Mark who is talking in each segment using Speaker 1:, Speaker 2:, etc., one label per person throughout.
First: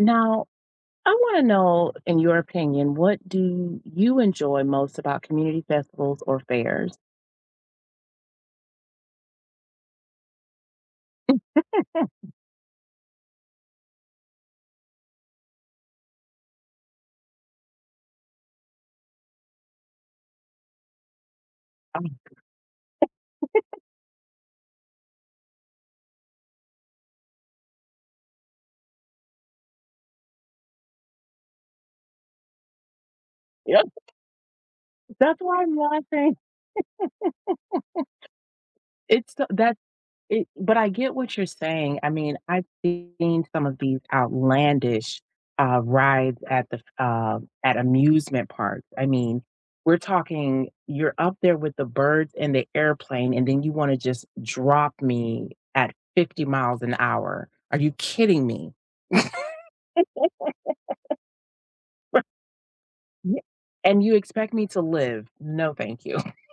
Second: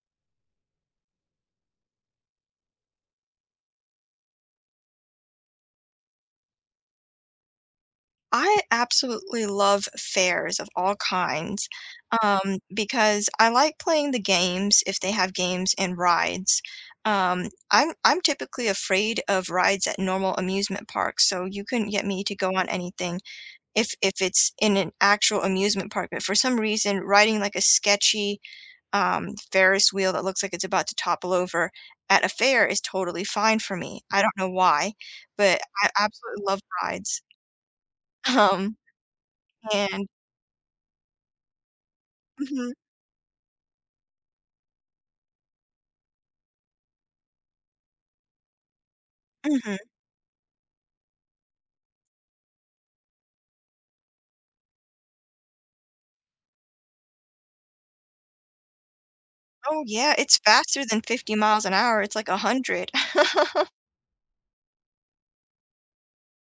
Speaker 1: Now, I want to know, in your opinion, what do you enjoy most about community festivals or fairs?
Speaker 2: I absolutely love fairs of all kinds, because I like playing the games if they have games and rides. I'm typically afraid of rides at normal amusement parks, so you couldn't get me to go on anything if it's in an actual amusement park. But for some reason, riding like a sketchy Ferris wheel that looks like it's about to topple over at a fair is totally fine for
Speaker 1: Yep,
Speaker 2: me. I don't know why,
Speaker 1: that's
Speaker 2: but
Speaker 1: why I'm
Speaker 2: I
Speaker 1: laughing.
Speaker 2: absolutely love rides. Um,
Speaker 1: It's so- that's
Speaker 2: and
Speaker 1: it, but I get what you're saying. I mean, I've
Speaker 2: Mhm,
Speaker 1: seen some of these outlandish rides at the at amusement parks. I mean,
Speaker 2: mhm.
Speaker 1: we're talking you're up there with the birds and the airplane, and then you want to just drop me at 50 miles an hour. Are you kidding me?
Speaker 2: Oh, yeah, it's faster than 50 miles an hour, it's like 100.
Speaker 1: Yeah, and you expect me to live. No, thank you.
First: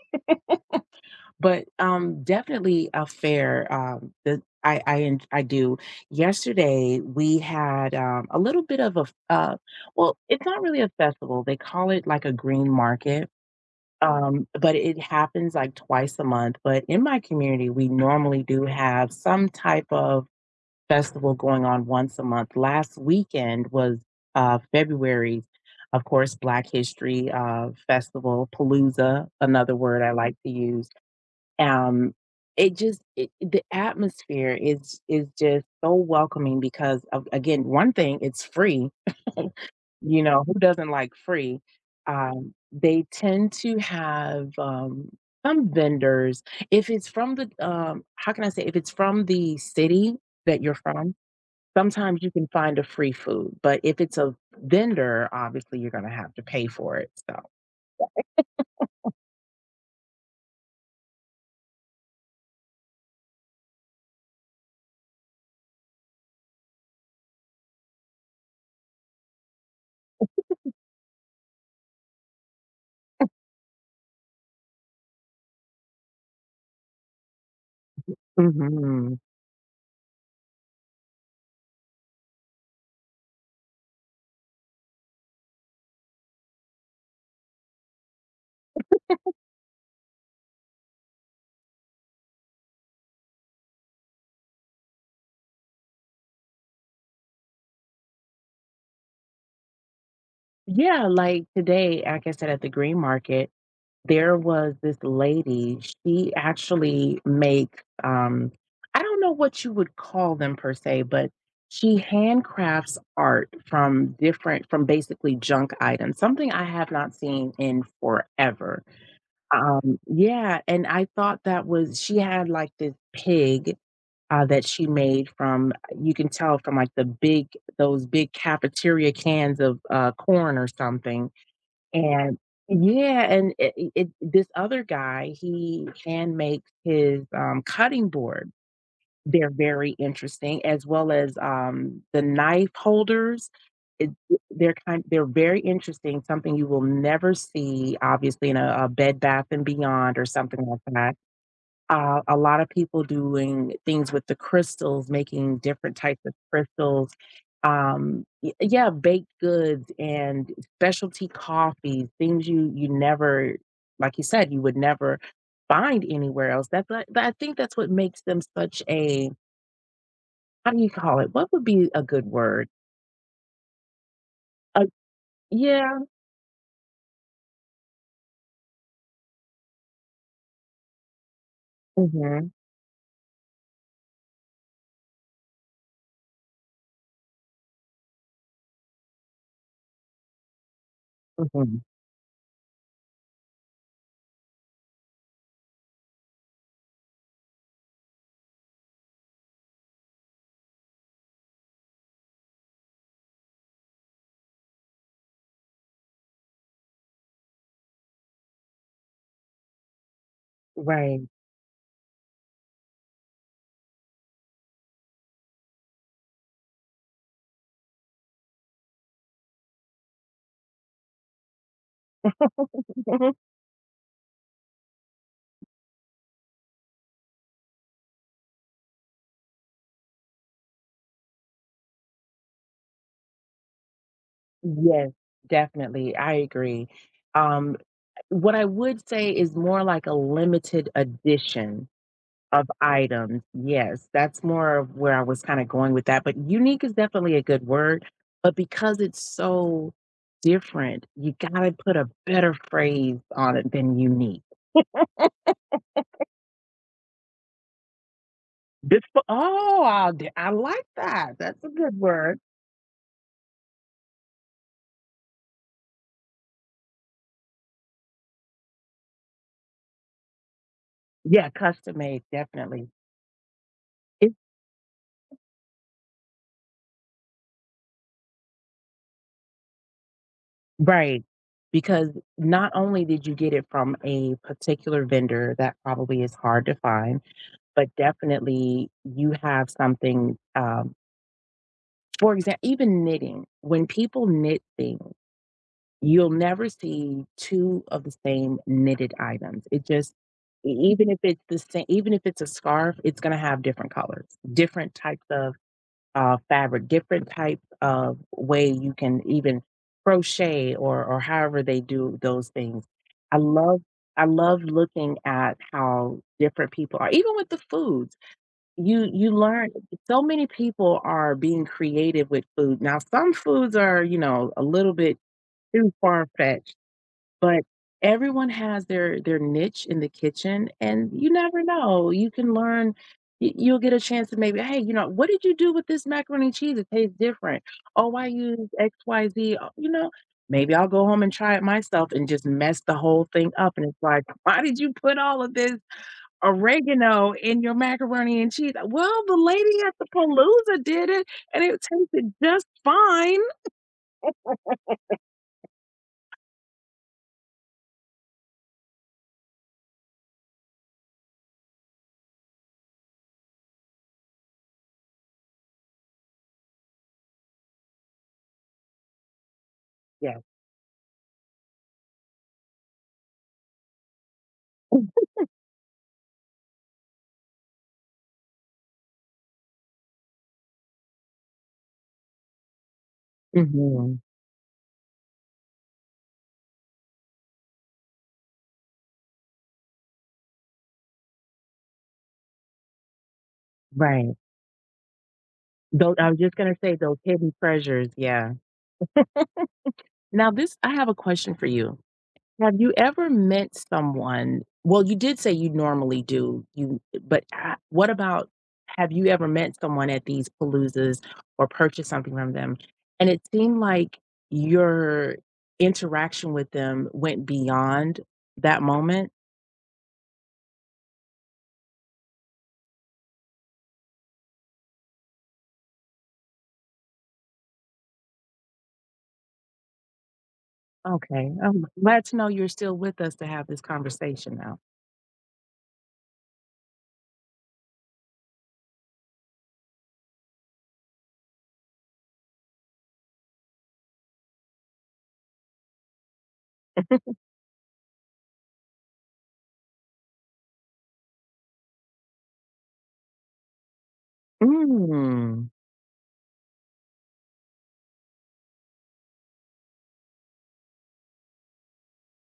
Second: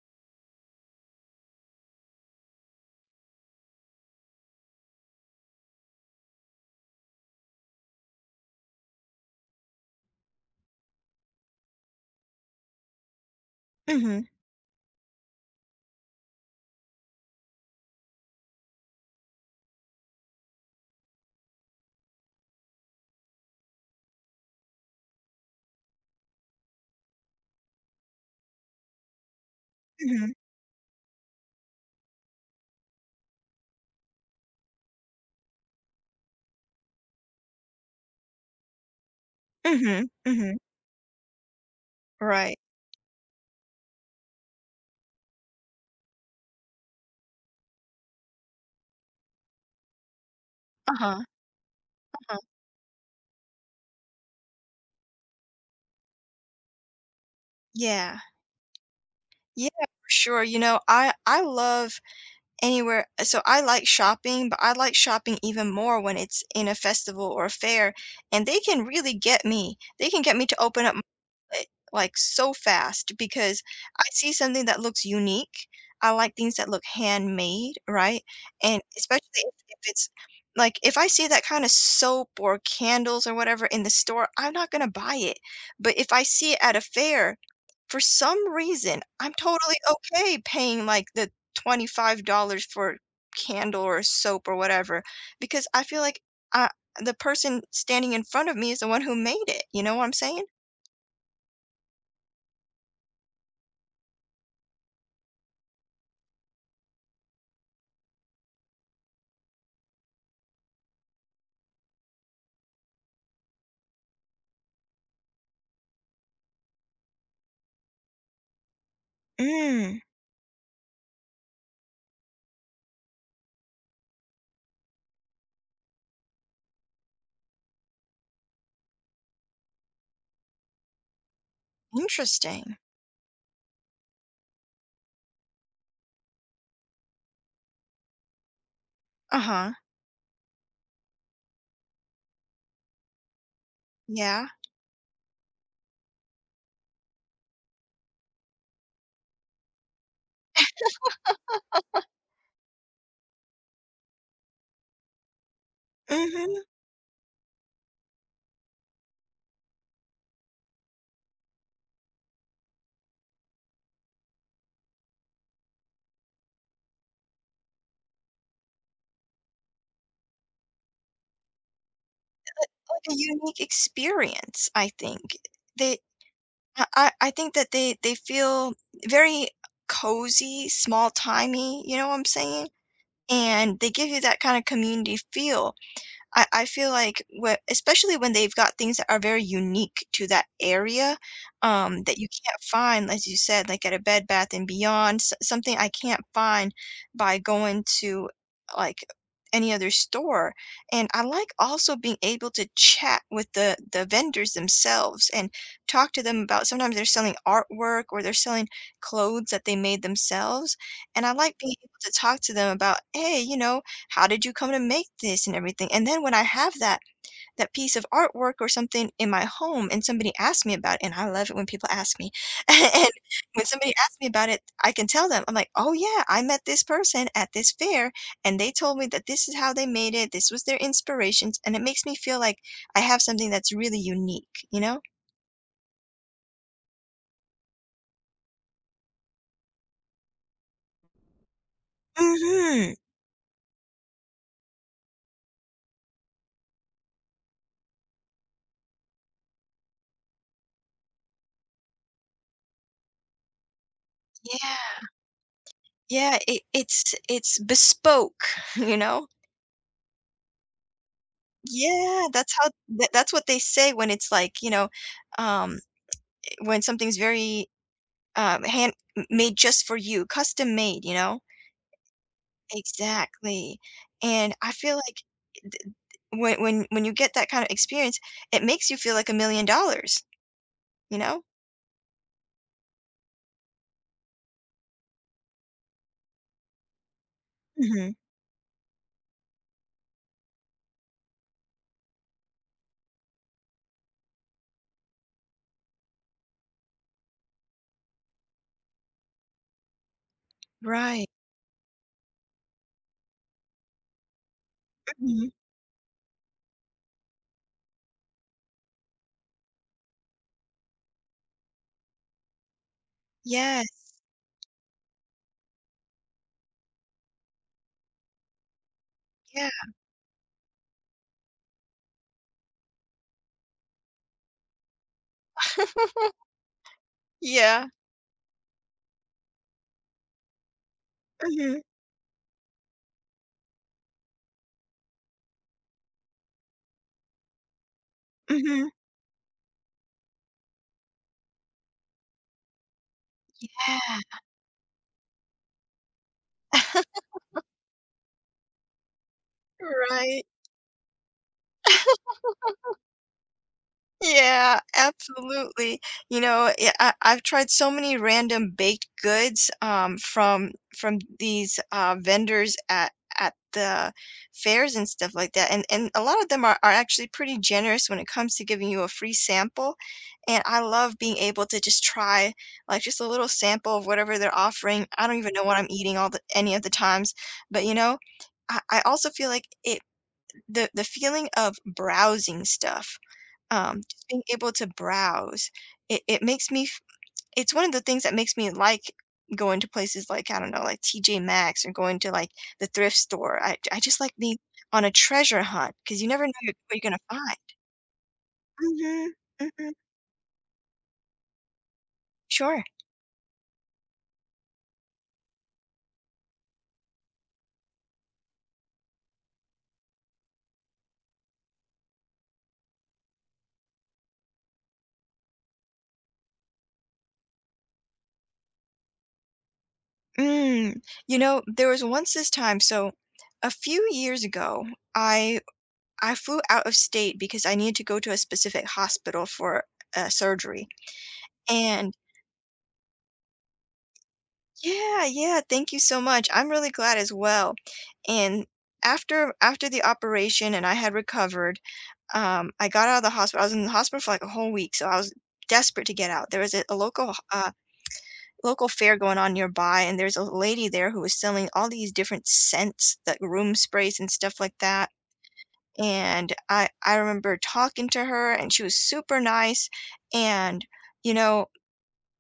Speaker 1: But, definitely a fair, the I en I do. Yesterday, we had, a little bit of a f well, it's not really a festival. They call it like a green market,
Speaker 2: Mhm,
Speaker 1: but it happens like twice a month. But in my community, we normally do have some type of festival going on once a month. Last weekend was February's, of course, Black History Festival, Palooza, another word I
Speaker 2: mhm,
Speaker 1: like to use. Um, it just the atmosphere is just so welcoming because of, again, one thing, it's free.
Speaker 2: mhm,
Speaker 1: You know who
Speaker 2: mhm.
Speaker 1: doesn't like free?
Speaker 2: Right.
Speaker 1: They tend to have some vendors. If it's from the how can I say? If it's from the city that you're from,
Speaker 2: Uh-huh,
Speaker 1: sometimes you
Speaker 2: uh-huh.
Speaker 1: can find a free food, but if it's a vendor, obviously you're gonna have to pay for it, so.
Speaker 2: Yeah. Yeah, for sure, I love anywhere so I like shopping, but I like shopping even more when it's in a festival or a fair, and they can really get me. They can get me to open up eh, like, so fast because I see something that looks unique. I like things that look handmade, right? And
Speaker 1: Mhm.
Speaker 2: especially if it's like, if I see that kinda soap or candles or whatever in the store, I'm not gonna buy it. But if I see it at a fair, for some reason, I'm totally okay paying, like, the $25 for candle or soap or whatever because I feel like, uh, the person standing in front of me is the one who made it, you know what I'm saying?
Speaker 1: Yeah, like today, like I said, at the green market, there was this lady, she actually make, I don't know what you would call them per se, but she handcrafts art from basically junk items, something I have not seen in forever.
Speaker 2: Mm,
Speaker 1: Yeah, and I thought that was she had like this pig, that she made from, you can tell from like the big, those big cafeteria cans of, corn or something. And
Speaker 2: interesting.
Speaker 1: yeah, and it this other guy, he hand makes his, cutting board. They're
Speaker 2: Uh-huh,
Speaker 1: very interesting, as well as, the knife holders. It
Speaker 2: yeah.
Speaker 1: they're kind they're very interesting, something you will never see, obviously, in a Bed Bath& and Beyond or something like that. A lot of people doing things with the crystals, making different types of
Speaker 2: Mhm,
Speaker 1: crystals. Yeah, baked goods and specialty coffees, things you never, like you said, you would never find anywhere else. That's what, I think that's what makes them such a, how do you call it? What would be a good word?
Speaker 2: like a unique experience,
Speaker 1: A
Speaker 2: I think.
Speaker 1: yeah.
Speaker 2: They I think that they feel very cozy, small-timey, you know what I'm
Speaker 1: hmm
Speaker 2: saying? And they give you that kinda community feel. I feel like whe especially when they've got things that are very unique to that area,
Speaker 1: hmm
Speaker 2: that you can't find, as you said, like, at a Bed Bath& and Beyond, s something I can't find by going to, like, any other store, and I like also being able to chat with the vendors themselves and talk to them about sometimes they're selling artwork or they're selling clothes that they made themselves,
Speaker 1: Right.
Speaker 2: and I like being able to talk to them about, "Hey," you know, how did you come to make this and everything. And then when I have that piece of artwork or something in my home and somebody asks me about it, and I love it when people ask me and when somebody asks me about it, I can tell them, I'm like, "Oh, yeah, I met this person at this fair, and they told me that this is how they made it. This was their inspirations." And it makes me feel like I have something that's really unique, you know?
Speaker 1: Yes, definitely. I agree. Um, What I would say is more like a limited edition of
Speaker 2: Hmm,
Speaker 1: items. Yes, that's more of where I was kinda going with that, but unique is definitely a good word, but because it's so different, you gotta put a better phrase on it than unique.
Speaker 2: yeah, yeah it's bespoke. You
Speaker 1: This
Speaker 2: know?
Speaker 1: oh, I like that. That's a good
Speaker 2: Yeah,
Speaker 1: word.
Speaker 2: that's how th that's what they say when it's like, you know, um, when something's very, hand m made just for you, custom made, you know?
Speaker 1: Yeah, custom made, definitely.
Speaker 2: Exactly,
Speaker 1: It
Speaker 2: and I feel like th when when you get that kind of experience, it makes you feel like $1,000,000, you
Speaker 1: right,
Speaker 2: know?
Speaker 1: because not only did you get it from a particular vendor that probably is hard to find, but
Speaker 2: Mhm.
Speaker 1: definitely you have something, for example, even knitting, when people knit things, you'll never see 2 of the same knitted items. It just, e even if
Speaker 2: Right.
Speaker 1: it's the same, even if it's a scarf, it's gonna have different colors, different types
Speaker 2: Mhm.
Speaker 1: of, fabric, different types of way you can even crochet or however they do those things. I love
Speaker 2: Yes.
Speaker 1: I love looking at how different people are even with the foods. You learn
Speaker 2: Yeah.
Speaker 1: so many people are being creative with food. Now, some foods are, you know, a little bit too far-fetched, but
Speaker 2: Yeah.
Speaker 1: everyone has their niche in the kitchen, and you never
Speaker 2: Mhm.
Speaker 1: know. You can learn, y you'll get a chance to maybe, "Hey, you know, what did you do with this macaroni and cheese? It tastes different." "Oh, I use
Speaker 2: Mhm.
Speaker 1: XYZ." Oh, you know, maybe I'll go home and try it myself and just mess the whole thing up, and it's
Speaker 2: Yeah.
Speaker 1: like, "Why did you put all of this oregano in your macaroni and cheese? Well, the lady at the
Speaker 2: Right.
Speaker 1: Palooza did it, and it tasted just fine."
Speaker 2: Yeah, absolutely. You know, yeah, I, I've tried so many random baked goods from these vendors at the fairs and stuff like that. And a lot of them are actually pretty generous when it comes to giving you a free sample.
Speaker 1: Yeah.
Speaker 2: And I love being able to just try like just a little sample of whatever they're offering. I don't even know what I'm eating all the any of the times, but you know, I also feel like it the feeling of browsing stuff
Speaker 1: Mhm.
Speaker 2: just being able to browse, it makes me f it's one of the things that makes me like going to places like, I don't know, like TJ Maxx or going to, like, the thrift store. I just like
Speaker 1: Right.
Speaker 2: being on a treasure hunt
Speaker 1: Though
Speaker 2: because you
Speaker 1: I was
Speaker 2: never know
Speaker 1: just gonna
Speaker 2: what
Speaker 1: say
Speaker 2: you're
Speaker 1: those
Speaker 2: gonna
Speaker 1: hidden
Speaker 2: find.
Speaker 1: treasures, yeah.
Speaker 2: Mhm, mhm.
Speaker 1: Now this, I have a question for you. Have
Speaker 2: Sure.
Speaker 1: you ever met someone, well, you did say you normally do, you, but, what about, have you ever met someone at these paloozas or purchased something from them, and it seemed like your interaction with them went beyond that moment?
Speaker 2: Mm. You know, there was once this time, so a few years ago, I I flew out of state because I needed to go to a specific hospital for, surgery,
Speaker 1: Okay, I'm
Speaker 2: and
Speaker 1: glad to know you're still with us to have this conversation now.
Speaker 2: yeah, yeah, thank you so much. I'm really glad as well. And after the operation and I had recovered, I got out of the hospital. I was in the hospital for like a whole week, so I was desperate to get out. There was a local local fair going on nearby, and there's a lady there who was selling all these different scents, like room sprays and stuff like that.
Speaker 1: Mm.
Speaker 2: And I remember talking to her, and she was super nice, and you know,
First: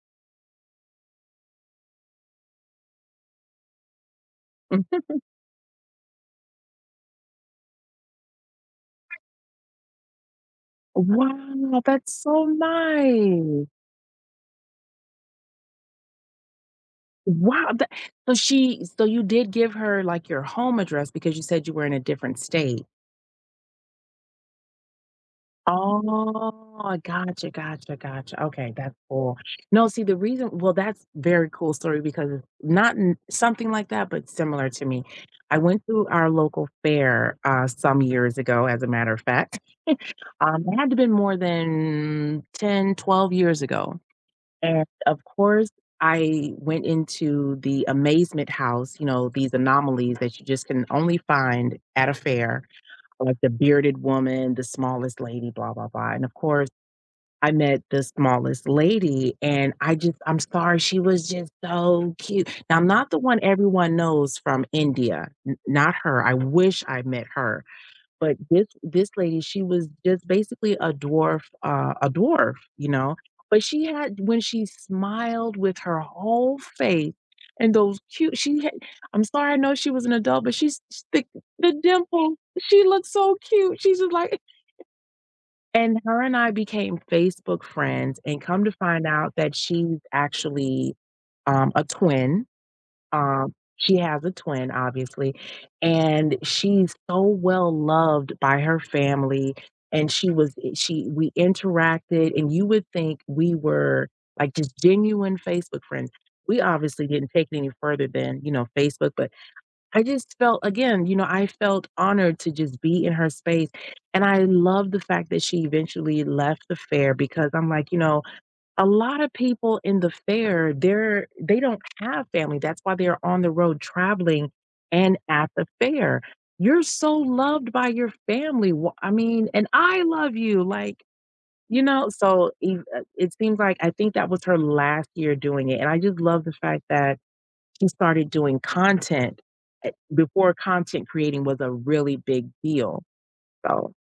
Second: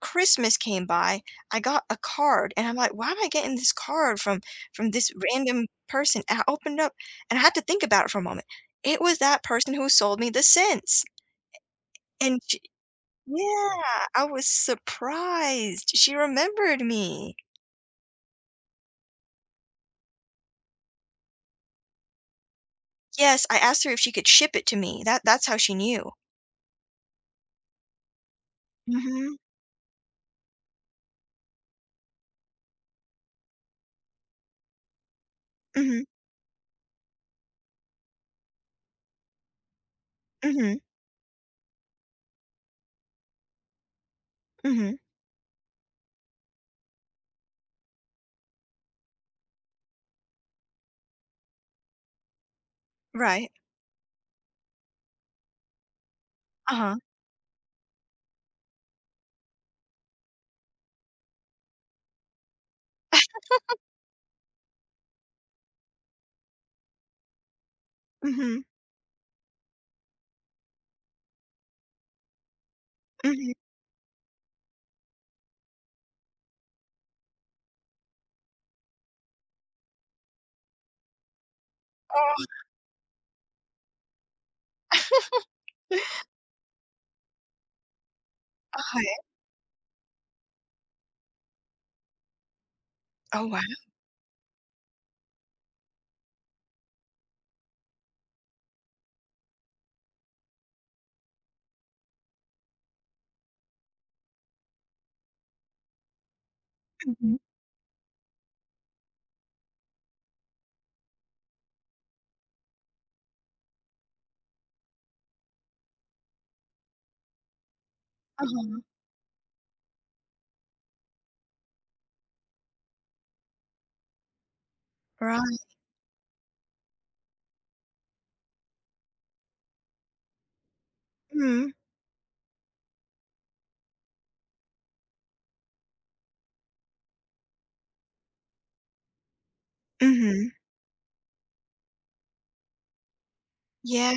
Speaker 2: Christmas came by, I got a card, and I'm like, "Why am I getting this card from
Speaker 1: Mm.
Speaker 2: this random person?" And I opened up and I had to think about it for a moment. It was that person who sold me the scents,
Speaker 1: Wow, that's
Speaker 2: and
Speaker 1: so
Speaker 2: sh
Speaker 1: nice.
Speaker 2: yeah, I was surprised. She remembered me.
Speaker 1: Wow, tha so she, so you did give her, like, your home address because you said you were in a different state?
Speaker 2: Yes, I asked her if she could ship it to me. That's how she knew.
Speaker 1: Oh, gotcha, gotcha, gotcha. Okay, that's cool.
Speaker 2: Mhm,
Speaker 1: No, see, the reason, well, that's very cool story because it's not n something like that, but similar to me. I went
Speaker 2: mhm,
Speaker 1: to our local fair, some years ago, as a matter of fact. It
Speaker 2: mhm,
Speaker 1: had to been more than 10, 12 years ago. And
Speaker 2: mhm.
Speaker 1: of course, I went into the amazement house, you know, these anomalies that you just can only find at a fair, like the
Speaker 2: Right.
Speaker 1: bearded woman, the smallest lady, blah, blah, blah. And of course,
Speaker 2: Uh-huh.
Speaker 1: I met the smallest lady, and I just, I'm sorry, she was just so cute. Now, I'm not the one everyone knows from India, not her. I wish I met her, but
Speaker 2: Mhm,
Speaker 1: this lady, she was just basically a dwarf, a dwarf, you know,
Speaker 2: mhm.
Speaker 1: but she had, when she smiled with her whole face and those cute, she had, I'm sorry, I know she was an adult, but she's s the dimple,
Speaker 2: Oh,
Speaker 1: she looked so cute. She's just like, and her and I became Facebook friends, and come to find
Speaker 2: okay.
Speaker 1: out that she's actually, a twin.
Speaker 2: Oh, wow.
Speaker 1: She has a twin, obviously, and she's so well loved by her family, and she was she we interacted, and you would think we were, like, just genuine Facebook friends. We obviously didn't
Speaker 2: Mhm.
Speaker 1: take it any further than, you know, Facebook, but I just felt, again, you know, I felt honored to just be in her space, and I love the fact that she eventually left the fair because I'm like, you know,
Speaker 2: Uh-huh.
Speaker 1: a lot of people in the fair, they don't have family. That's why they're on the road traveling and at
Speaker 2: Right.
Speaker 1: the fair. You're so loved by your family. I mean, and I love you. Like,
Speaker 2: Mhm,
Speaker 1: you know, so it seems like I think that was her last year doing it. And I just love the fact that she started doing content,
Speaker 2: mhm.
Speaker 1: before content creating was a really big deal. So.
Speaker 2: Yeah.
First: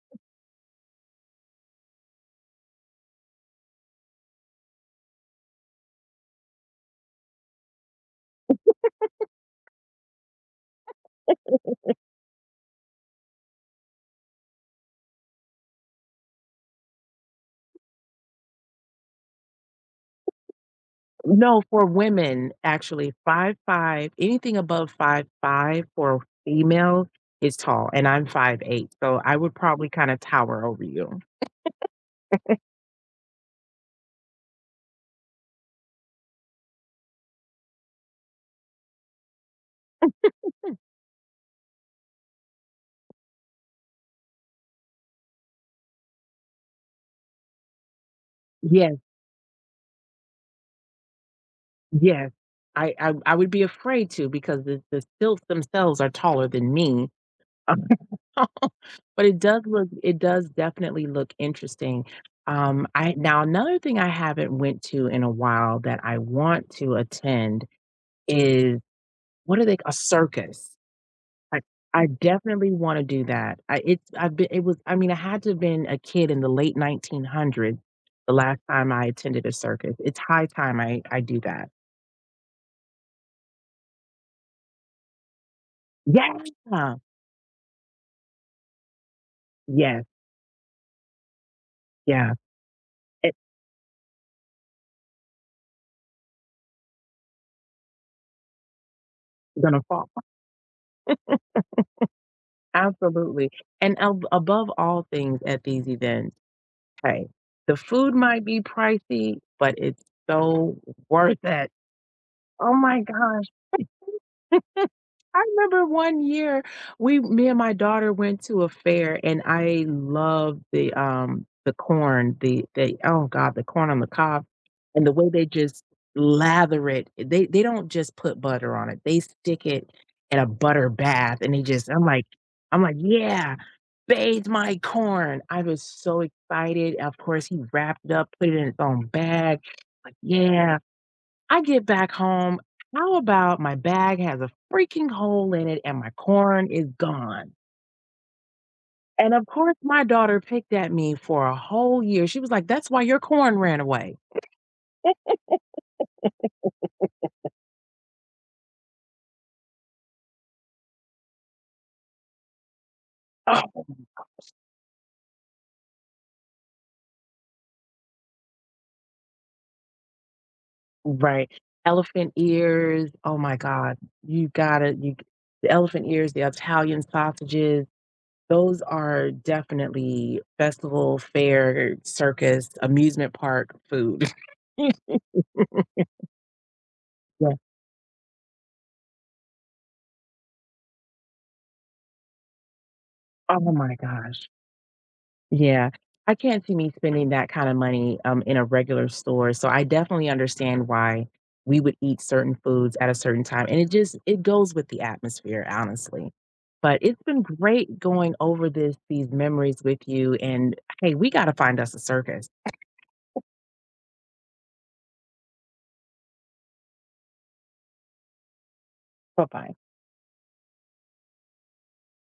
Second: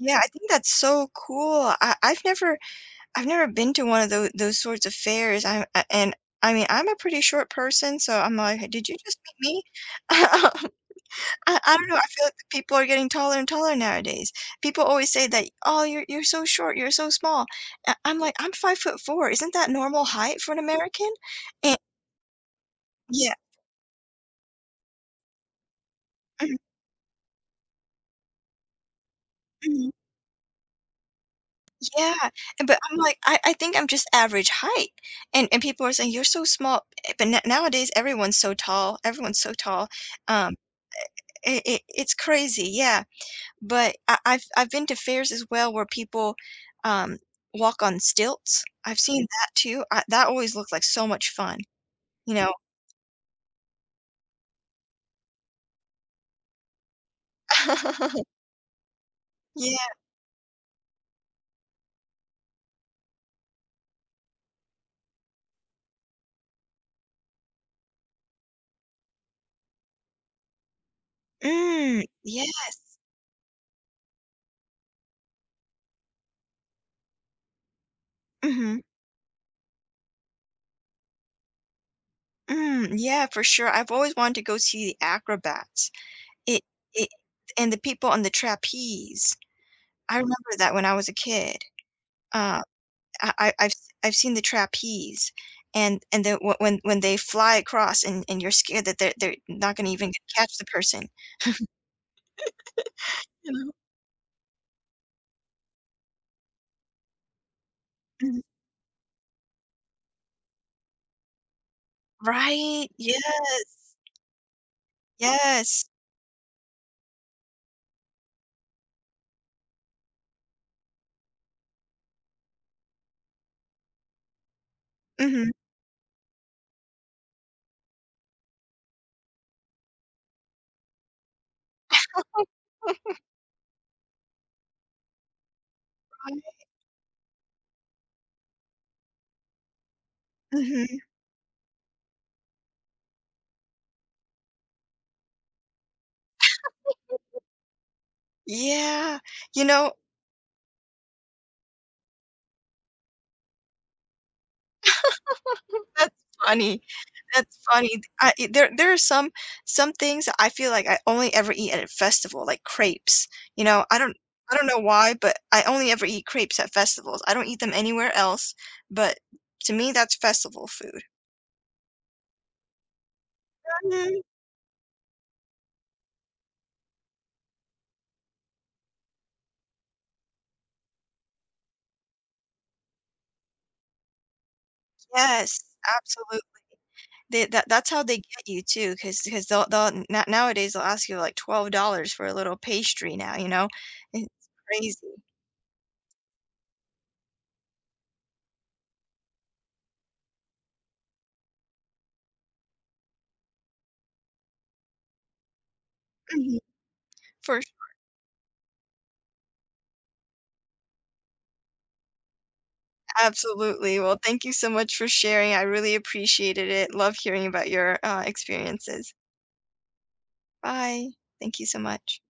Speaker 2: Yeah, I think that's so cool. I've never been to one of those sorts of fairs. I mean, I'm a pretty short person, so I'm like, "Hey, did you just meet me?" I don't know, I feel like the people are getting taller and taller nowadays. People always say that, "Oh, you're so short, you're so small." I am like, "I'm 5 foot 4. Isn't that normal height for an American?"
Speaker 1: No,
Speaker 2: And
Speaker 1: for women, actually,
Speaker 2: yeah.
Speaker 1: five five anything above 5'5" for a
Speaker 2: Mhm,
Speaker 1: female is tall, and I'm 5'8", so I would probably
Speaker 2: mhm.
Speaker 1: kinda tower over you.
Speaker 2: Yeah, and but I'm like, I think I'm just average height, and people are saying, "You're so small," but n nowadays, everyone's so tall, um, it's crazy, yeah, but I've been to fairs as well where people, um, walk on stilts.
Speaker 1: Yes,
Speaker 2: I've seen that too, I that always looked like so much fun,
Speaker 1: yes.
Speaker 2: you know?
Speaker 1: I would be afraid to because the stilts themselves are taller than me. But
Speaker 2: Yeah.
Speaker 1: it does definitely look interesting. I now another thing I haven't went to in a while that I want to attend is, what are they, a circus. I
Speaker 2: Mm,
Speaker 1: I definitely
Speaker 2: yes.
Speaker 1: wanna do that. I mean, I had to have been a kid in the late 1900s the last
Speaker 2: Mm,
Speaker 1: time I attended a circus. It's high time I do that.
Speaker 2: mhm, mm, yeah, for sure, I've always wanted to go see the acrobats,
Speaker 1: Yeah.
Speaker 2: it it and the people on the trapeze.
Speaker 1: Yes,
Speaker 2: I remember that when I was a kid.
Speaker 1: yeah.
Speaker 2: Uh, I
Speaker 1: It's
Speaker 2: I I've I've seen the trapeze and then when when they fly across and you're scared that they're not
Speaker 1: gonna
Speaker 2: gonna
Speaker 1: fall.
Speaker 2: even catch the person,
Speaker 1: Absolutely.
Speaker 2: you know?
Speaker 1: And ab above all things at these events, hey, the food
Speaker 2: Mhm.
Speaker 1: might be pricey, but it's so worth it. Oh
Speaker 2: Right,
Speaker 1: my gosh.
Speaker 2: yes.
Speaker 1: I remember
Speaker 2: Yes.
Speaker 1: one year we me and my daughter went to a fair and I loved the corn, the oh god, the corn on the cob and the way they
Speaker 2: Mhm.
Speaker 1: just lather it. They don't just put butter on it. They stick it in a butter bath and they just, I'm like, I'm like, "Yeah, bathe my corn." I was so excited. Of course, he wrapped it up, put it in its own bag. Like, "Yeah."
Speaker 2: Mhm.
Speaker 1: I get back home, how about my bag has a freaking hole in it and my corn is gone?
Speaker 2: Yeah.
Speaker 1: And of
Speaker 2: You
Speaker 1: course,
Speaker 2: know,
Speaker 1: my daughter picked at me for a whole year. She was like, "That's why your corn ran away."
Speaker 2: that's funny. That's funny. I there there are some things I feel like I only ever eat at a festival, like crepes, you know?
Speaker 1: Oh,
Speaker 2: I don't know why, but I only ever eat crepes at festivals. I don't eat them anywhere else, but to me, that's festival food.
Speaker 1: right. Elephant ears. Oh my God.
Speaker 2: Mhm.
Speaker 1: You gotta, you, the elephant ears, the Italian sausages. Those are definitely festival, fair, circus, amusement park food.
Speaker 2: Yes, absolutely. They,
Speaker 1: Yeah.
Speaker 2: that that's how they get you too, because 'cause 'cause they'll now nowadays, they'll ask you, like, $12 for a little pastry now, you
Speaker 1: Oh
Speaker 2: know?
Speaker 1: my
Speaker 2: It's
Speaker 1: gosh.
Speaker 2: crazy.
Speaker 1: Yeah. I can't see me spending that kind of money, in a regular store, so I definitely understand why we would eat certain foods at a certain time, and it just, it goes with the atmosphere, honestly.
Speaker 2: Mhm.
Speaker 1: But it's been
Speaker 2: For
Speaker 1: great going over this these memories with you, and, hey, we gotta find us a circus.
Speaker 2: absolutely. Well, thank you so much for sharing. I really appreciated it. Love hearing about your experiences.
Speaker 1: Bye-bye.
Speaker 2: Bye. Thank you so much.